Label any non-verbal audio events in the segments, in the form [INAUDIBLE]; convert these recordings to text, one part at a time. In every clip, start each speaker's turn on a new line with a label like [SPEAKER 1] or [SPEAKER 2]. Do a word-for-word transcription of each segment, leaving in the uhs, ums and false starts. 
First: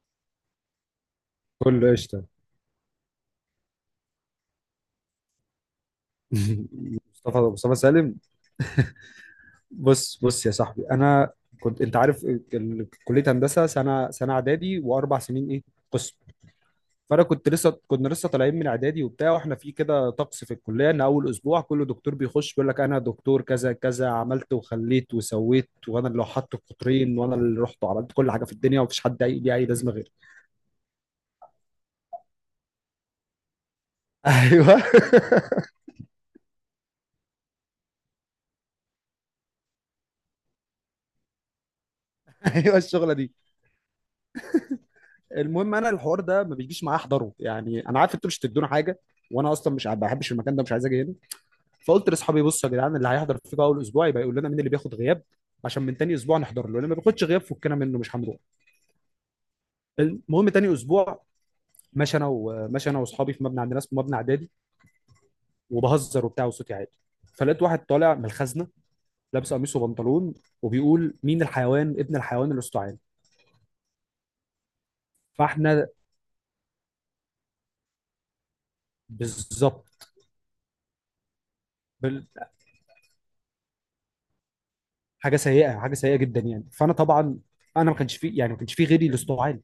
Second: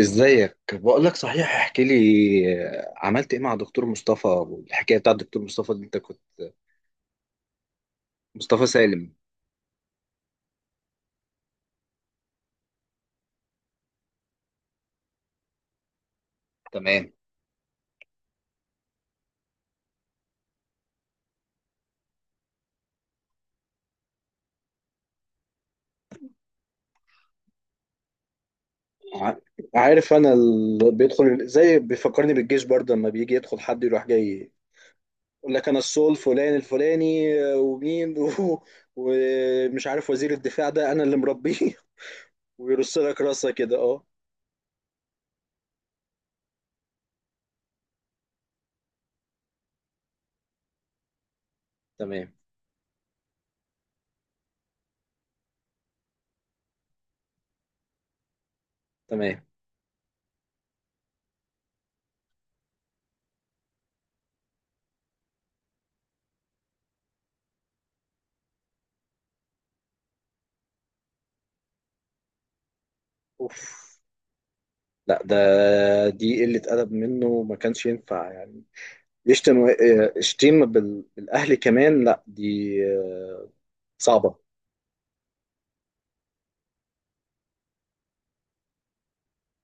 [SPEAKER 1] ازيك؟ بقول لك صحيح، احكي
[SPEAKER 2] كله
[SPEAKER 1] لي.
[SPEAKER 2] قشطه.
[SPEAKER 1] آه، عملت ايه مع دكتور مصطفى؟ والحكايه بتاعت دكتور مصطفى دي انت كنت.
[SPEAKER 2] [LAUGHS] مصطفى مصطفى سالم.
[SPEAKER 1] مصطفى سالم.
[SPEAKER 2] بص بص يا صاحبي، انا كنت، انت عارف ال- كليه هندسه سنه سنه اعدادي واربع سنين ايه، قسم.
[SPEAKER 1] تمام.
[SPEAKER 2] فانا كنت لسه كنا لسه طالعين من اعدادي وبتاع، واحنا في كده طقس في الكليه ان اول اسبوع كل دكتور بيخش بيقول لك انا دكتور كذا كذا، عملت وخليت وسويت، وانا اللي حط القطرين وانا اللي رحت وعملت كل حاجه في الدنيا، ومفيش حد
[SPEAKER 1] ع-
[SPEAKER 2] ليه اي لازمه غيري.
[SPEAKER 1] عارف، انا اللي بيدخل زي بيفكرني بالجيش برضه، لما بيجي يدخل حد يروح
[SPEAKER 2] [LAUGHS]
[SPEAKER 1] جاي
[SPEAKER 2] ايوه. [LAUGHS]
[SPEAKER 1] يقول لك انا السول الفلاني الفلاني، آه، ومين [LAUGHS] و- ومش عارف وزير الدفاع، ده انا اللي مربيه. [LAUGHS]
[SPEAKER 2] ايوه،
[SPEAKER 1] ويرص
[SPEAKER 2] الشغله
[SPEAKER 1] لك
[SPEAKER 2] دي.
[SPEAKER 1] راسه كده، اه.
[SPEAKER 2] المهم انا الحوار ده ما بيجيش معايا احضره، يعني انا عارف انتوا مش هتدونا حاجه، وانا اصلا مش، ما بحبش المكان ده، مش عايز اجي هنا. فقلت
[SPEAKER 1] تمام.
[SPEAKER 2] لاصحابي بصوا يا جدعان، اللي هيحضر فيكم اول اسبوع يبقى يقول لنا مين اللي بياخد غياب، عشان من تاني اسبوع نحضر له اللي ما بياخدش غياب، فكنا منه مش هنروح.
[SPEAKER 1] تمام.
[SPEAKER 2] المهم تاني اسبوع، ماشي انا، وماشي انا واصحابي في مبنى عندنا اسمه مبنى اعدادي، وبهزر وبتاع وصوتي عالي، فلقيت واحد طالع من الخزنه، لابس قميص وبنطلون، وبيقول مين الحيوان ابن الحيوان الاستعان.
[SPEAKER 1] اوف. لا ده.
[SPEAKER 2] فاحنا،
[SPEAKER 1] دي قله ادب منه، ما كانش ينفع يعني. يشتم و-
[SPEAKER 2] بالظبط،
[SPEAKER 1] آه، يشتم بال- بالاهل كمان، لا دي، آه، صعبه.
[SPEAKER 2] حاجه سيئه، حاجه سيئه جدا يعني. فانا طبعا، انا ما كانش في، يعني ما كانش في غيري اللي استوعب علي.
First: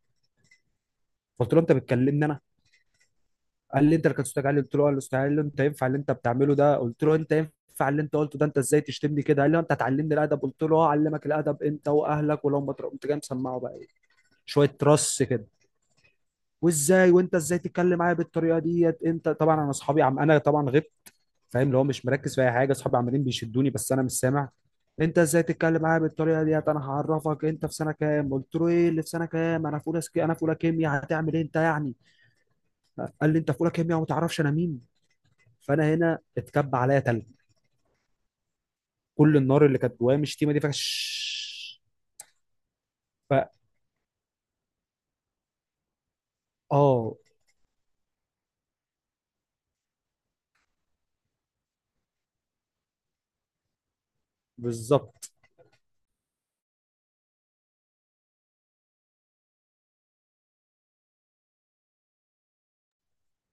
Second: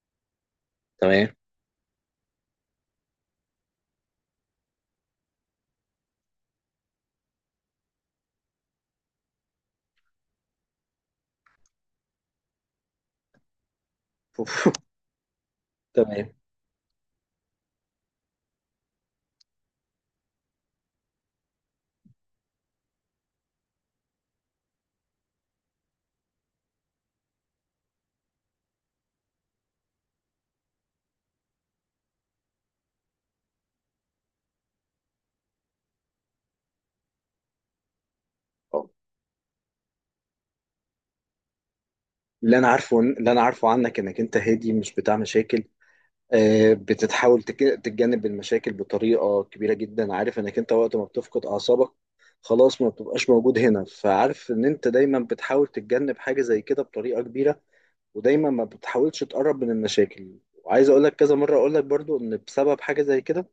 [SPEAKER 1] تمام.
[SPEAKER 2] قلت له انت بتكلمني انا؟ قال لي انت اللي كنت استوعب علي. قلت له اه اللي استوعب علي، انت ينفع اللي انت بتعمله ده؟ قلت له انت ينفع اللي انت قلته ده، انت ازاي تشتمني كده؟ قال لي آه، انت هتعلمني الادب؟ قلت له اه اعلمك الادب انت واهلك، ولو ما تر-، قمت جاي مسمعه بقى ايه،
[SPEAKER 1] أوف.
[SPEAKER 2] شويه رص كده،
[SPEAKER 1] تمام.
[SPEAKER 2] وازاي، وانت ازاي تتكلم معايا بالطريقه ديت؟ انت طبعا، انا اصحابي عم، انا طبعا غبت، فاهم، اللي هو مش مركز في اي حاجه، اصحابي عمالين بيشدوني بس انا مش سامع. انت ازاي تتكلم معايا بالطريقه ديت، انا هعرفك، انت في سنه كام؟ قلت له ايه اللي في سنه كام، انا في اولى سك... انا في اولى كيمياء، هتعمل ايه انت يعني؟ قال لي انت في اولى كيمياء وما تعرفش انا مين؟ فانا هنا اتكب عليا تلج،
[SPEAKER 1] أه.
[SPEAKER 2] كل النار اللي كانت جوايا من الشتيمه دي فش.
[SPEAKER 1] اللي انا عارفه، اللي انا
[SPEAKER 2] ف،
[SPEAKER 1] عارفه عنك، انك انت هادي، مش بتاع مشاكل. آه،
[SPEAKER 2] اه،
[SPEAKER 1] بتتحاول تك- تتجنب المشاكل بطريقه كبيره جدا. عارف انك انت وقت ما بتفقد اعصابك خلاص ما بتبقاش موجود هنا، فعارف ان انت دايما
[SPEAKER 2] بالظبط.
[SPEAKER 1] بتحاول تتجنب حاجه زي كده بطريقه كبيره. ودايما ما بتحاولش تقرب من المشاكل. وعايز اقول لك كذا مره، اقول لك برضو ان بسبب حاجه زي كده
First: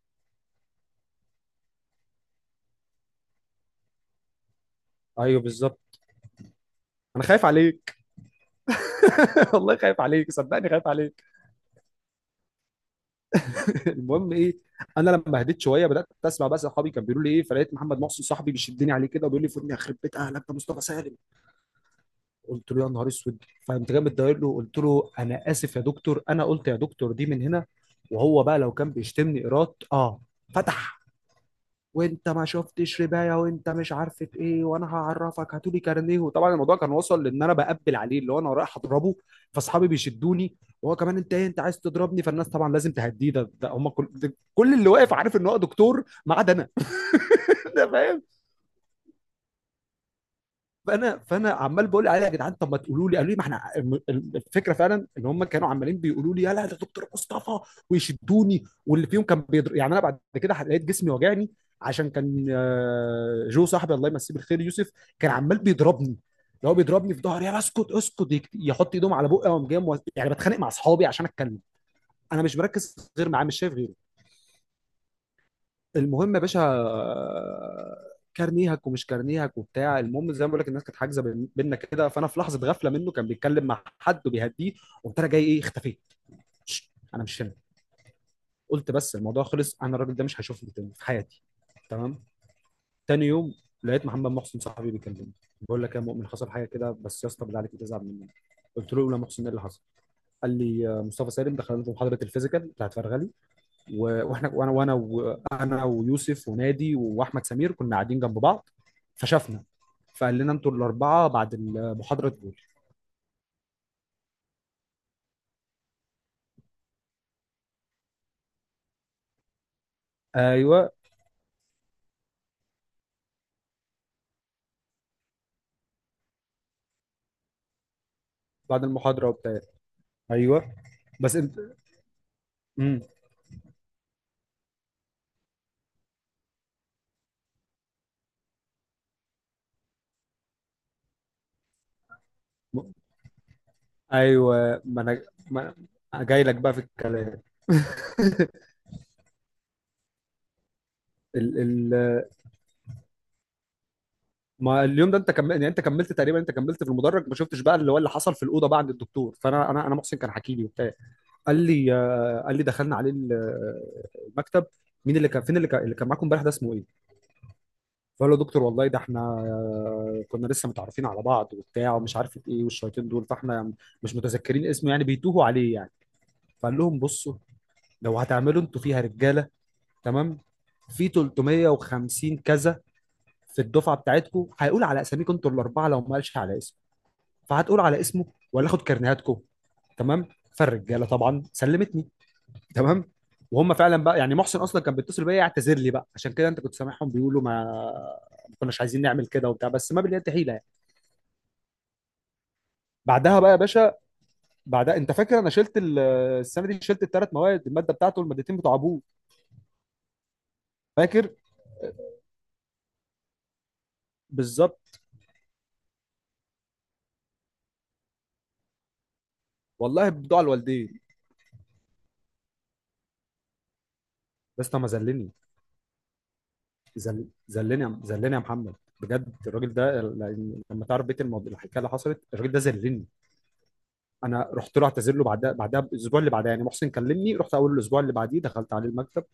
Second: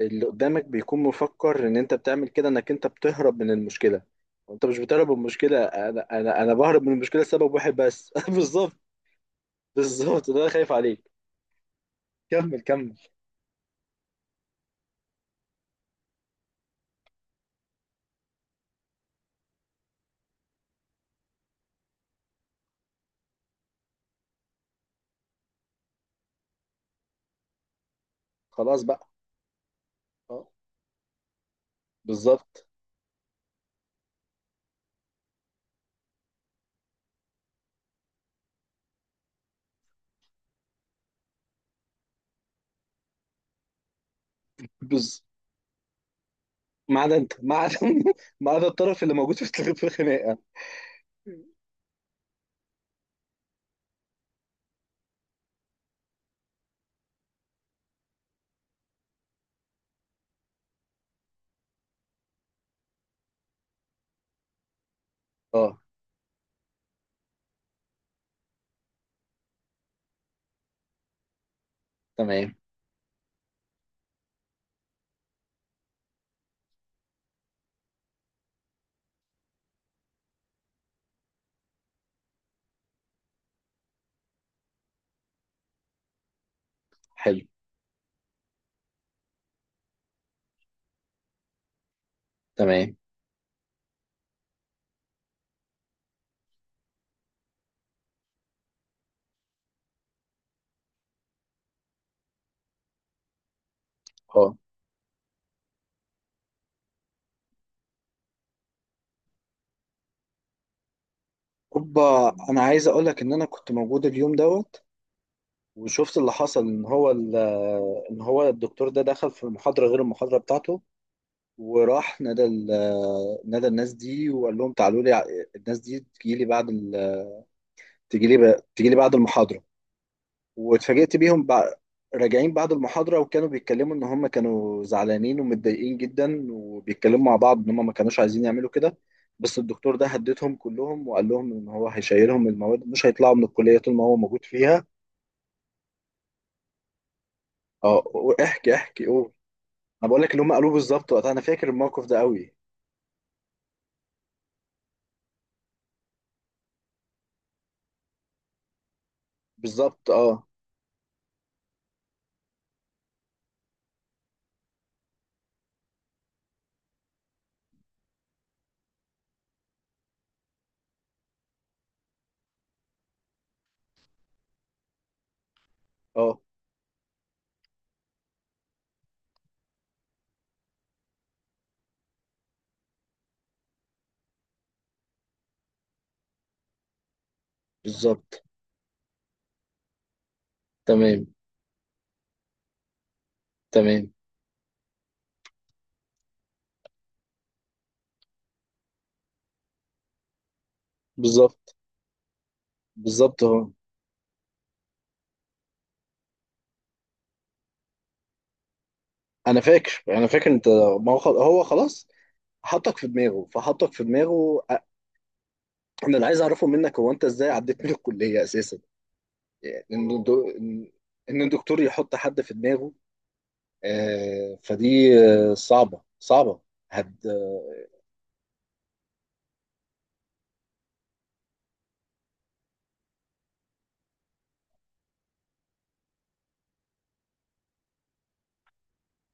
[SPEAKER 1] اللي قدامك بيكون مفكر ان انت بتعمل كده، انك انت بتهرب من المشكله. وانت مش بتهرب من
[SPEAKER 2] ايوه
[SPEAKER 1] المشكله،
[SPEAKER 2] بالظبط،
[SPEAKER 1] انا انا انا بهرب من المشكله
[SPEAKER 2] انا خايف
[SPEAKER 1] لسبب واحد
[SPEAKER 2] عليك.
[SPEAKER 1] بس. [LAUGHS] بالظبط.
[SPEAKER 2] [LAUGHS] والله خايف
[SPEAKER 1] بالظبط،
[SPEAKER 2] عليك،
[SPEAKER 1] ده انا
[SPEAKER 2] صدقني
[SPEAKER 1] خايف
[SPEAKER 2] خايف
[SPEAKER 1] عليك.
[SPEAKER 2] عليك.
[SPEAKER 1] كمل، كمل.
[SPEAKER 2] [LAUGHS] المهم ايه، انا لما هديت شويه بدات اسمع بقى صحابي كانوا بيقولوا لي ايه، فلقيت محمد محسن صاحبي بيشدني عليه كده وبيقول لي فودني، يخرب بيت اهلك ده مصطفى سالم. قلت له يا نهار اسود. فقمت جامد داير له، قلت له انا اسف يا دكتور، انا قلت يا دكتور دي من هنا، وهو بقى لو
[SPEAKER 1] خلاص
[SPEAKER 2] كان
[SPEAKER 1] بقى.
[SPEAKER 2] بيشتمني ايراد اه،
[SPEAKER 1] اه.
[SPEAKER 2] فتح، وانت ما
[SPEAKER 1] بالظبط.
[SPEAKER 2] شفتش ربايه، وانت مش عارف ايه، وانا هعرفك، هاتولي كارنيه. وطبعا الموضوع كان وصل لان انا بقبل عليه اللي هو انا رايح اضربه، فاصحابي بيشدوني، وهو كمان، انت ايه انت عايز تضربني؟ فالناس طبعا لازم تهديه، ده, ده هم كل, ده كل اللي واقف
[SPEAKER 1] بز...
[SPEAKER 2] عارف ان هو دكتور ما عدا انا.
[SPEAKER 1] ما عدا انت، ما
[SPEAKER 2] [LAUGHS]
[SPEAKER 1] عدا.
[SPEAKER 2] ده
[SPEAKER 1] [LAUGHS]
[SPEAKER 2] فاهم.
[SPEAKER 1] ما عدا الطرف اللي موجود في في الخناقه.
[SPEAKER 2] فانا فانا عمال بقول عليها يا جدعان، طب ما تقولوا لي، قالوا لي ما احنا، الم- الفكره فعلا ان هم كانوا عمالين بيقولوا لي يلا ده دكتور مصطفى، ويشدوني، واللي فيهم كان بيضر يعني، انا بعد كده لقيت جسمي وجعني، عشان كان آه، جو صاحبي الله يمسيه بالخير يوسف كان عمال
[SPEAKER 1] اه.
[SPEAKER 2] بيضربني، اللي هو بيضربني في ظهري، يا اسكت اسكت، يك-، يحط ايدهم على بقي، وقام جاي مو-، يعني بتخانق مع اصحابي عشان اتكلم، انا
[SPEAKER 1] تمام.
[SPEAKER 2] مش مركز غير معاه، مش شايف غيره. المهم يا باشا، آه، كارنيهك ومش كارنيهك وبتاع. المهم زي ما بقول لك، الناس كانت حاجزه بين- بينا كده، فانا في لحظه غفله منه كان بيتكلم مع حد وبيهديه، قمت انا جاي ايه، اختفيت. شش، انا
[SPEAKER 1] حلو.
[SPEAKER 2] مش هنا. قلت بس الموضوع خلص، انا الراجل ده مش هشوفه تاني في حياتي. تمام.
[SPEAKER 1] تمام.
[SPEAKER 2] تاني يوم، لقيت محمد محسن صاحبي بيكلمني، بقول لك يا مؤمن حصل حاجه كده، بس يا اسطى بالله عليك تزعل مني. قلت له لا محسن ايه اللي حصل. قال لي آه، مصطفى سالم دخلنا في محاضره الفيزيكال بتاعت فرغلي، و- واحنا
[SPEAKER 1] اه.
[SPEAKER 2] وانا وانا وانا ويوسف ونادي واحمد سمير كنا قاعدين جنب بعض، فشافنا فقال لنا انتوا الاربعه بعد المحاضره
[SPEAKER 1] اوبا،
[SPEAKER 2] دول.
[SPEAKER 1] انا عايز اقول لك ان انا كنت موجود اليوم دوت، وشفت اللي حصل. ان هو ال- ان هو الدكتور ده دخل في المحاضره غير المحاضره بتاعته.
[SPEAKER 2] ايوه
[SPEAKER 1] وراح نادى ال- نادى الناس دي وقال لهم تعالوا لي ع- الناس دي تجي لي بعد ال... تجي لي ب...
[SPEAKER 2] بعد
[SPEAKER 1] تجي لي بعد
[SPEAKER 2] المحاضره وبتاع.
[SPEAKER 1] المحاضره.
[SPEAKER 2] ايوه.
[SPEAKER 1] واتفاجئت
[SPEAKER 2] بس
[SPEAKER 1] بيهم
[SPEAKER 2] انت،
[SPEAKER 1] بع... راجعين بعد
[SPEAKER 2] امم
[SPEAKER 1] المحاضره، وكانوا بيتكلموا ان هم كانوا زعلانين ومتضايقين جدا، وبيتكلموا مع بعض ان هم ما كانوش عايزين يعملوا كده. بس الدكتور ده هددهم كلهم وقال لهم ان هو هيشيلهم المواد، مش هيطلعوا من الكليه طول ما هو موجود
[SPEAKER 2] ايوه.
[SPEAKER 1] فيها.
[SPEAKER 2] ما انا، ما أنا جاي لك بقى في الكلام.
[SPEAKER 1] اه. احكي، احكي، قول. انا بقول لك اللي هم قالوه بالظبط وقتها، انا
[SPEAKER 2] ال
[SPEAKER 1] فاكر
[SPEAKER 2] ال
[SPEAKER 1] الموقف ده قوي.
[SPEAKER 2] ما اليوم ده انت كملت، يعني انت كملت تقريبا، انت كملت في المدرج، ما شفتش بقى اللي هو اللي حصل في الاوضه بقى عند الدكتور. فانا، انا انا
[SPEAKER 1] بالظبط.
[SPEAKER 2] محسن كان
[SPEAKER 1] اه.
[SPEAKER 2] حكي لي وبتاع، قال لي آه، قال لي دخلنا عليه ال- المكتب، مين اللي كان، فين اللي كان، اللي كان معاكم امبارح ده اسمه ايه؟ فقال له دكتور والله ده احنا، آه، كنا لسه متعرفين على بعض وبتاع ومش عارف ايه، والشياطين دول، فاحنا مش متذكرين اسمه يعني، بيتوهوا عليه يعني.
[SPEAKER 1] اه.
[SPEAKER 2] فقال لهم بصوا، لو هتعملوا انتوا فيها رجاله، تمام، في تلت ميه كذا في الدفعه بتاعتكم، هيقول على اساميكم انتوا الاربعه، لو ما قالش على اسمه فهتقول على اسمه،
[SPEAKER 1] بالظبط.
[SPEAKER 2] ولا اخد كرنيهاتكم. تمام، فالرجاله
[SPEAKER 1] تمام.
[SPEAKER 2] طبعا سلمتني. تمام. وهم فعلا
[SPEAKER 1] تمام.
[SPEAKER 2] بقى، يعني محسن اصلا كان بيتصل بيا يعتذر لي بقى، عشان كده انت كنت سامعهم بيقولوا، ما، ما كناش عايزين نعمل كده وبتاع، بس ما باليد حيله يعني.
[SPEAKER 1] بالظبط.
[SPEAKER 2] بعدها
[SPEAKER 1] بالظبط
[SPEAKER 2] بقى يا
[SPEAKER 1] اهو.
[SPEAKER 2] باشا، بعدها انت فاكر، انا شلت ال- السنه دي، شلت الثلاث مواد، الماده بتاعته والمادتين بتوع ابوه.
[SPEAKER 1] انا فاكر انا فاكر انت. ما هو خل-
[SPEAKER 2] فاكر.
[SPEAKER 1] هو خلاص حطك في دماغه، فحطك في دماغه. أ-
[SPEAKER 2] بالظبط،
[SPEAKER 1] انا اللي عايز اعرفه منك هو انت ازاي عديت من الكليه اساسا. يعني
[SPEAKER 2] والله
[SPEAKER 1] ان
[SPEAKER 2] بدعاء
[SPEAKER 1] الدو- ان
[SPEAKER 2] الوالدين.
[SPEAKER 1] إن الدكتور يحط حد في دماغه؟ آه
[SPEAKER 2] بس ما
[SPEAKER 1] فدي.
[SPEAKER 2] ذلني.
[SPEAKER 1] آه، صعبه، صعبه. هد
[SPEAKER 2] ذل- ذلني
[SPEAKER 1] آه،
[SPEAKER 2] يا- ذلني يا محمد، بجد الراجل ده، ل- لما تعرف بيت الموضوع الحكايه اللي حصلت، الراجل ده ذلني. انا رحت له اعتذر له بعدها، بعدها الاسبوع اللي بعدها يعني، محسن كلمني، رحت اول الاسبوع اللي بعديه دخلت عليه المكتب،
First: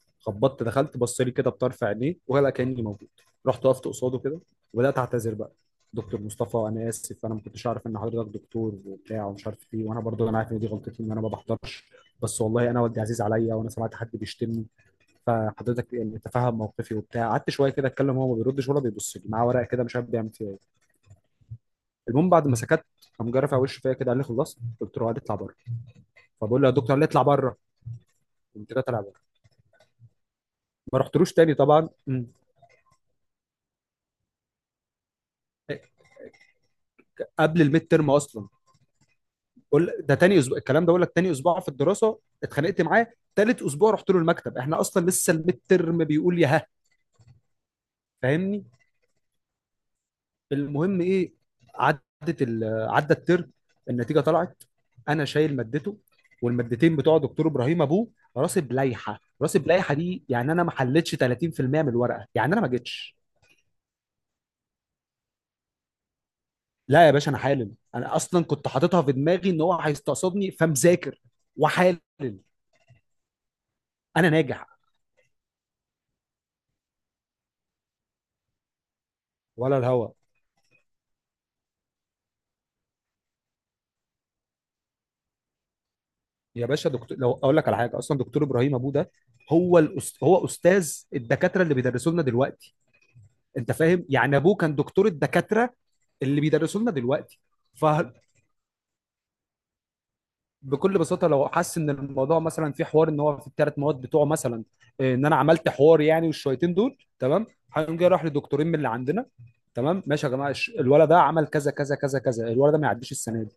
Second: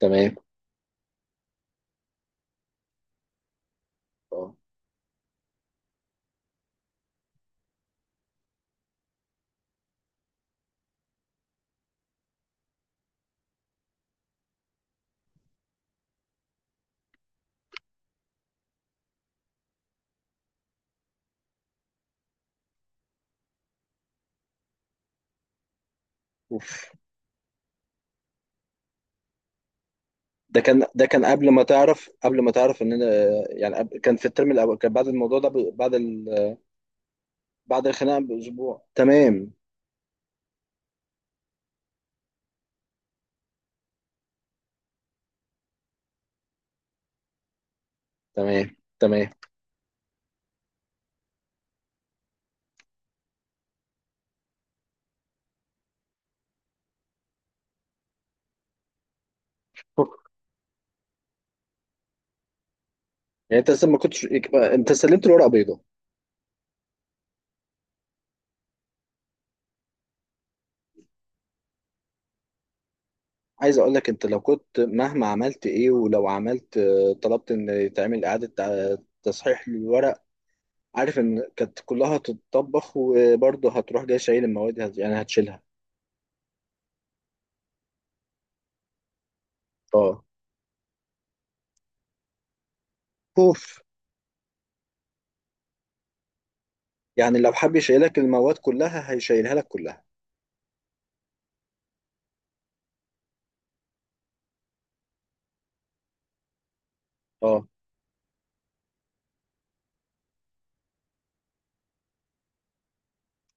[SPEAKER 1] تمام.
[SPEAKER 2] خبطت دخلت، بص لي كده بطرف عينيه ولا كاني موجود، رحت وقفت قصاده كده،
[SPEAKER 1] اه.
[SPEAKER 2] وبدات اعتذر بقى. دكتور مصطفى انا اسف، انا ما كنتش اعرف ان حضرتك دكتور وبتاع ومش عارف ايه، وانا برضو انا عارف ان دي غلطتي ان انا ما بحضرش، بس والله انا والدي عزيز عليا وانا سمعت حد بيشتمني، فحضرتك يعني تفهم موقفي وبتاع. قعدت شويه كده اتكلم، هو ما بيردش ولا بيبص لي، معاه ورقه كده مش عارف بيعمل فيها ايه. المهم بعد ما سكت، قام جرف على وشه فيا كده، قال لي خلصت؟ قلت له، قال اطلع بره. فبقول له يا دكتور،
[SPEAKER 1] اوف.
[SPEAKER 2] قال لي اطلع بره. قمت جاي طالع بره.
[SPEAKER 1] ده كان
[SPEAKER 2] ما
[SPEAKER 1] ده كان
[SPEAKER 2] رحتلوش
[SPEAKER 1] قبل
[SPEAKER 2] تاني
[SPEAKER 1] ما
[SPEAKER 2] طبعا.
[SPEAKER 1] تعرف،
[SPEAKER 2] مم.
[SPEAKER 1] قبل ما تعرف ان انا، آه، يعني قبل- كان في الترم الاول، كان بعد الموضوع ده ب- بعد ال...
[SPEAKER 2] قبل
[SPEAKER 1] بعد
[SPEAKER 2] الميد ترم
[SPEAKER 1] الخناقه
[SPEAKER 2] اصلا،
[SPEAKER 1] باسبوع. تمام.
[SPEAKER 2] بقول ده تاني اسبوع الكلام ده، بقول لك تاني اسبوع في الدراسه اتخانقت معاه، تالت اسبوع رحت له المكتب احنا اصلا لسه الميد ترم، بيقول يا ها، فاهمني؟
[SPEAKER 1] تمام. تمام.
[SPEAKER 2] المهم ايه، عدت ال... عدى الترم، النتيجه طلعت، انا شايل مادته والمادتين بتوع دكتور ابراهيم ابوه، راسب لائحه راسب لائحه، دي يعني انا ما حلتش تلاتين بالميه من الورقه يعني انا ما جيتش.
[SPEAKER 1] يعني انت لسه ما كنتش إك- انت سلمت الورقه بيضاء.
[SPEAKER 2] لا يا باشا انا حالل، انا اصلا كنت حاططها في دماغي ان هو هيستقصدني فمذاكر وحالل.
[SPEAKER 1] عايز اقول لك انت
[SPEAKER 2] انا
[SPEAKER 1] لو
[SPEAKER 2] ناجح
[SPEAKER 1] كنت مهما عملت ايه، ولو عملت، آه، طلبت ان يتعمل اعاده تع- تصحيح
[SPEAKER 2] ولا الهوا؟
[SPEAKER 1] للورق، عارف ان كانت كلها هتتطبخ، وبرضه هتروح جاي شايل المواد، هت- يعني هتشيلها.
[SPEAKER 2] يا باشا دكتور لو اقول لك على حاجه، اصلا دكتور ابراهيم ابوه ده، هو
[SPEAKER 1] اه.
[SPEAKER 2] الأست... هو استاذ الدكاتره اللي بيدرسوا لنا دلوقتي، انت
[SPEAKER 1] اوف.
[SPEAKER 2] فاهم؟ يعني ابوه كان دكتور الدكاتره اللي بيدرسوا لنا
[SPEAKER 1] يعني
[SPEAKER 2] دلوقتي.
[SPEAKER 1] لو حب
[SPEAKER 2] ف...
[SPEAKER 1] يشيلك المواد كلها هيشيلها لك كلها.
[SPEAKER 2] بكل بساطه لو حس ان الموضوع مثلا في حوار ان هو في الثلاث مواد بتوعه مثلا، إيه، ان انا عملت حوار يعني والشويتين دول تمام،
[SPEAKER 1] اه.
[SPEAKER 2] هيقوم جاي راح لدكتورين من اللي عندنا، تمام ماشي يا جماعه، الش- الولد ده عمل كذا كذا كذا كذا، الولد ده ما يعديش السنه دي.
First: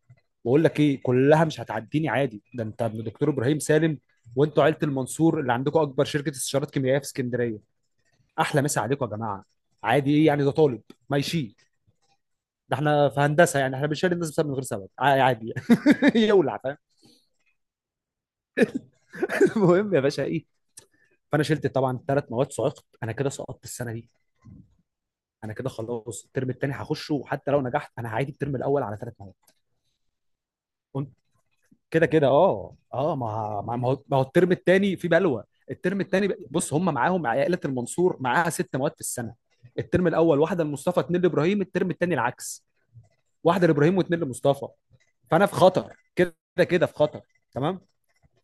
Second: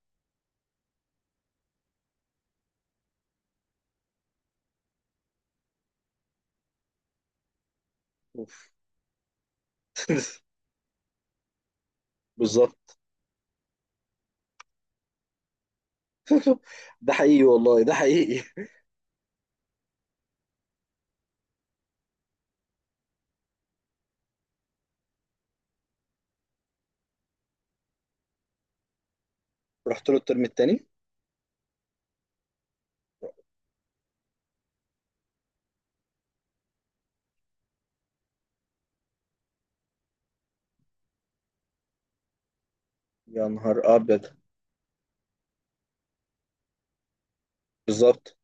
[SPEAKER 2] بقول لك ايه، كلها مش هتعديني عادي، ده انت ابن دكتور ابراهيم سالم، وانتوا عيله المنصور اللي عندكم اكبر شركه استشارات كيميائيه في اسكندريه، احلى
[SPEAKER 1] اوف.
[SPEAKER 2] مسا عليكم يا جماعه، عادي ايه يعني، ده
[SPEAKER 1] [LAUGHS]
[SPEAKER 2] طالب ما يشيل، ده
[SPEAKER 1] بالظبط.
[SPEAKER 2] احنا في هندسه يعني احنا بنشيل الناس بسبب من غير سبب، ع- عادي. [LAUGHS] يولع، فاهم.
[SPEAKER 1] ده حقيقي والله، ده حقيقي. [LAUGHS]
[SPEAKER 2] المهم يا باشا ايه، فانا شلت طبعا ثلاث مواد، صعقت انا كده، سقطت السنه دي، انا كده خلاص الترم الثاني هخشه، وحتى لو نجحت انا هعيد الترم الاول على ثلاث مواد.
[SPEAKER 1] رحت له الترم التاني.
[SPEAKER 2] قمت كده كده، اه اه، ما ه- ما ما هو ما هو الترم الثاني في بلوى. الترم الثاني بص، هم معاهم عائله المنصور معاها ست مواد في السنه، الترم الاول واحده لمصطفى اتنين لابراهيم، الترم الثاني العكس،
[SPEAKER 1] يا
[SPEAKER 2] واحده
[SPEAKER 1] نهار
[SPEAKER 2] لابراهيم واتنين
[SPEAKER 1] ابيض.
[SPEAKER 2] لمصطفى، فانا في خطر، كده كده في خطر، تمام.
[SPEAKER 1] بالظبط،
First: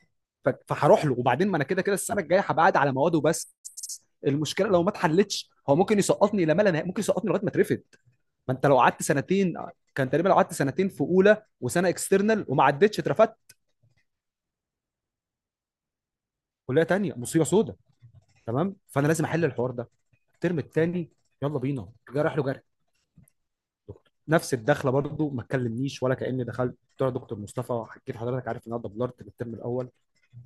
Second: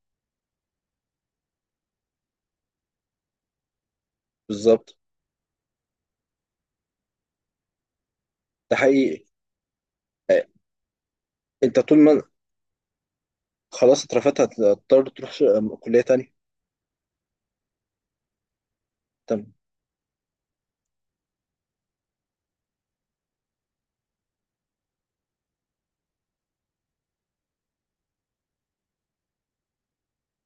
[SPEAKER 2] ف- فهروح له، وبعدين ما انا كده كده السنه الجايه هبقى قاعد على مواد وبس، المشكله لو ما
[SPEAKER 1] بالظبط.
[SPEAKER 2] اتحلتش هو ممكن يسقطني لما لا ملا نهائي، ممكن يسقطني لغايه ما اترفد، ما انت
[SPEAKER 1] ده
[SPEAKER 2] لو قعدت
[SPEAKER 1] حقيقي.
[SPEAKER 2] سنتين، كان تقريبا لو
[SPEAKER 1] آه،
[SPEAKER 2] قعدت سنتين في اولى
[SPEAKER 1] انت
[SPEAKER 2] وسنه
[SPEAKER 1] طول ما.
[SPEAKER 2] اكسترنال وما عدتش اترفدت،
[SPEAKER 1] خلاص، اترفدت، هتضطر تروح ش- كلية تانية.
[SPEAKER 2] كليه تانيه، مصيبه سودا. تمام، فانا لازم احل
[SPEAKER 1] تمام.
[SPEAKER 2] الحوار ده، الترم التاني يلا بينا، جرح له جرح، نفس الدخله، برضو ما تكلمنيش ولا كاني دخلت بتوع دكتور مصطفى، حكيت لحضرتك، عارف ان انا دبلرت الترم الاول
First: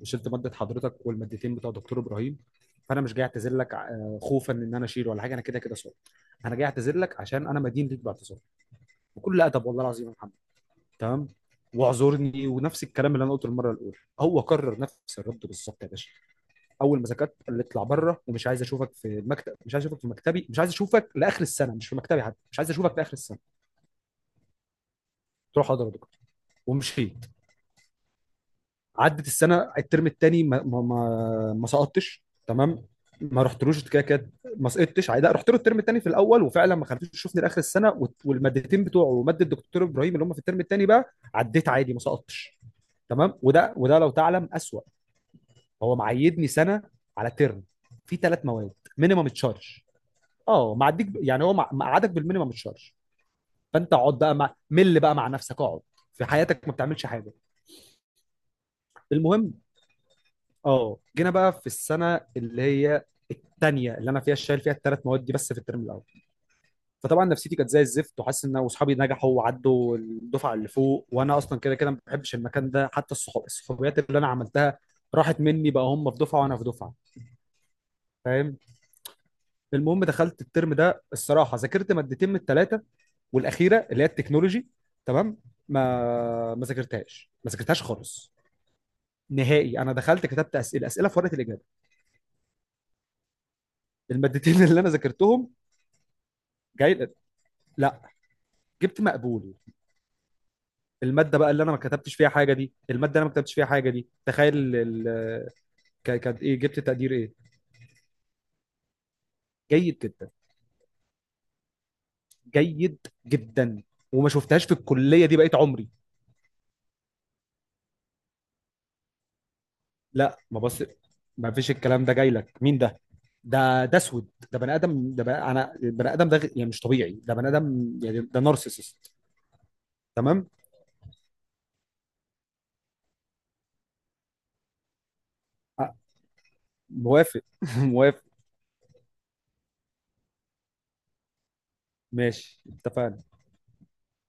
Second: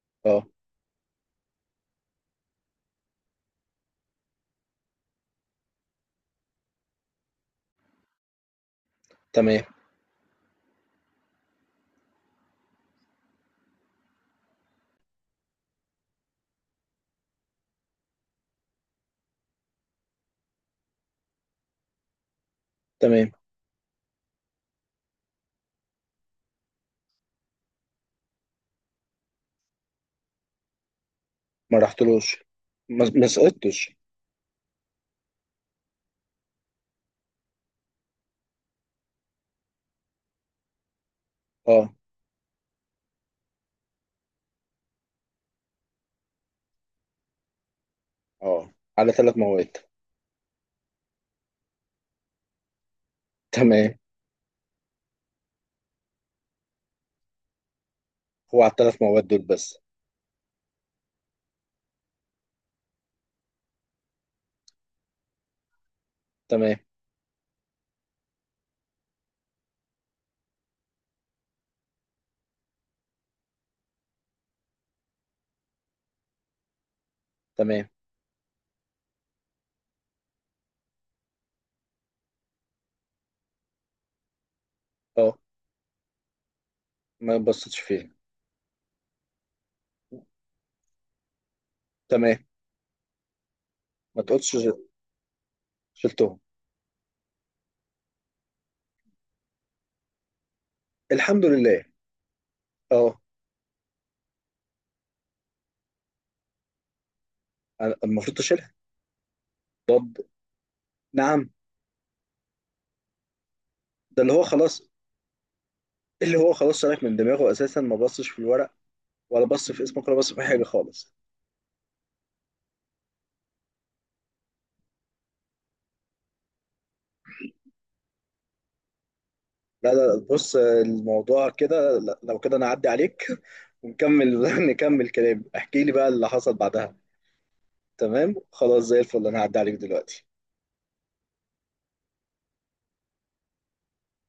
[SPEAKER 2] وشلت
[SPEAKER 1] اه.
[SPEAKER 2] ماده حضرتك والمادتين بتوع دكتور ابراهيم، فانا مش جاي اعتذر لك آه، خوفا ان انا اشيل ولا حاجه، انا كده كده صار، انا جاي اعتذر لك عشان انا مدين ليك باعتذار، بكل
[SPEAKER 1] تمام.
[SPEAKER 2] ادب والله العظيم يا محمد، تمام، واعذرني. ونفس الكلام اللي انا قلته المره الاولى هو كرر نفس الرد بالظبط يا باشا، اول ما ذاكرت قال لي اطلع بره ومش عايز اشوفك في المكتب، مش عايز اشوفك في مكتبي، مش عايز اشوفك لاخر السنه، مش في مكتبي حتى، مش عايز اشوفك لاخر
[SPEAKER 1] تمام.
[SPEAKER 2] السنه. قلت له حاضر يا دكتور، ومشيت. عدت السنه الترم الثاني، ما ما ما, ما
[SPEAKER 1] ما
[SPEAKER 2] سقطتش،
[SPEAKER 1] رحتلوش.
[SPEAKER 2] تمام،
[SPEAKER 1] ما ما
[SPEAKER 2] ما رحتلوش
[SPEAKER 1] سقطتش.
[SPEAKER 2] كده كده، ما سقطتش عادي، لا، رحت له الترم الثاني في الاول، وفعلا ما خليتوش يشوفني لاخر السنه، وت-، والمادتين بتوعه وماده الدكتور ابراهيم اللي هم في الترم الثاني بقى، عديت عادي
[SPEAKER 1] اه.
[SPEAKER 2] ما سقطتش. تمام. وده وده لو تعلم اسوأ، هو معيدني سنه على ترم في ثلاث
[SPEAKER 1] اه.
[SPEAKER 2] مواد،
[SPEAKER 1] على
[SPEAKER 2] مينيمم
[SPEAKER 1] ثلاث مواد.
[SPEAKER 2] تشارج. اه معديك، ب- يعني هو مع- مقعدك بالمينيمم تشارج، فانت
[SPEAKER 1] تمام.
[SPEAKER 2] اقعد بقى مع، مل بقى مع نفسك، اقعد في حياتك ما بتعملش حاجه.
[SPEAKER 1] هو على الثلاث مواد دول
[SPEAKER 2] المهم
[SPEAKER 1] بس؟
[SPEAKER 2] اه، جينا بقى في السنه اللي هي الثانيه اللي انا فيها شايل فيها الثلاث مواد دي بس في الترم الاول.
[SPEAKER 1] تمام.
[SPEAKER 2] فطبعا نفسيتي كانت زي الزفت، وحاسس ان اصحابي نجحوا وعدوا الدفعه اللي فوق، وانا اصلا كده كده ما بحبش المكان ده، حتى الصحاب الصحوبيات اللي انا عملتها راحت مني بقى، هم في دفعه وانا في دفعه،
[SPEAKER 1] تمام.
[SPEAKER 2] فاهم. المهم دخلت الترم ده الصراحه ذاكرت مادتين من الثلاثه، والاخيره اللي هي التكنولوجي
[SPEAKER 1] اه.
[SPEAKER 2] تمام، ما ما ذاكرتهاش
[SPEAKER 1] ما
[SPEAKER 2] ما
[SPEAKER 1] بصيتش
[SPEAKER 2] ذاكرتهاش
[SPEAKER 1] فيها.
[SPEAKER 2] خالص نهائي، انا دخلت كتبت اسئله اسئله في ورقه الاجابه،
[SPEAKER 1] تمام. ما تقولش
[SPEAKER 2] المادتين اللي
[SPEAKER 1] شل-
[SPEAKER 2] انا ذاكرتهم،
[SPEAKER 1] شلتهم.
[SPEAKER 2] جاي لا جبت مقبول. الماده
[SPEAKER 1] الحمد
[SPEAKER 2] بقى اللي انا ما
[SPEAKER 1] لله.
[SPEAKER 2] كتبتش فيها حاجه، دي
[SPEAKER 1] اه.
[SPEAKER 2] الماده انا ما كتبتش فيها حاجه، دي تخيل ال- ال- ك- كانت ايه، جبت تقدير ايه؟
[SPEAKER 1] أنا المفروض تشيلها.
[SPEAKER 2] جيد
[SPEAKER 1] طب.
[SPEAKER 2] جدا.
[SPEAKER 1] نعم.
[SPEAKER 2] جيد جدا.
[SPEAKER 1] ده
[SPEAKER 2] وما
[SPEAKER 1] اللي هو
[SPEAKER 2] شفتهاش في
[SPEAKER 1] خلاص.
[SPEAKER 2] الكليه دي بقيت عمري.
[SPEAKER 1] اللي هو خلاص سالك من دماغه اساسا، ما بصش في الورق، ولا بص في اسمك، ولا بص
[SPEAKER 2] لا
[SPEAKER 1] في أي
[SPEAKER 2] ما
[SPEAKER 1] حاجه
[SPEAKER 2] بص،
[SPEAKER 1] خالص.
[SPEAKER 2] ما فيش الكلام ده، جاي لك مين ده؟ ده ده اسود، ده بني ادم، ده بني... انا بني ادم، ده غ- يعني مش طبيعي ده بني ادم، يعني ده نارسيسست.
[SPEAKER 1] لا، لا،
[SPEAKER 2] تمام.
[SPEAKER 1] بص الموضوع كده، لا- لو كده انا اعدي عليك. [LAUGHS] ونكمل. [LAUGHS] نكمل كلام. احكي لي
[SPEAKER 2] أه،
[SPEAKER 1] بقى اللي حصل بعدها.
[SPEAKER 2] موافق. [LAUGHS] [APPLAUSE] موافق.
[SPEAKER 1] تمام، خلاص، زي الفل. انا هعدي عليك دلوقتي.
[SPEAKER 2] ماشي، اتفقنا.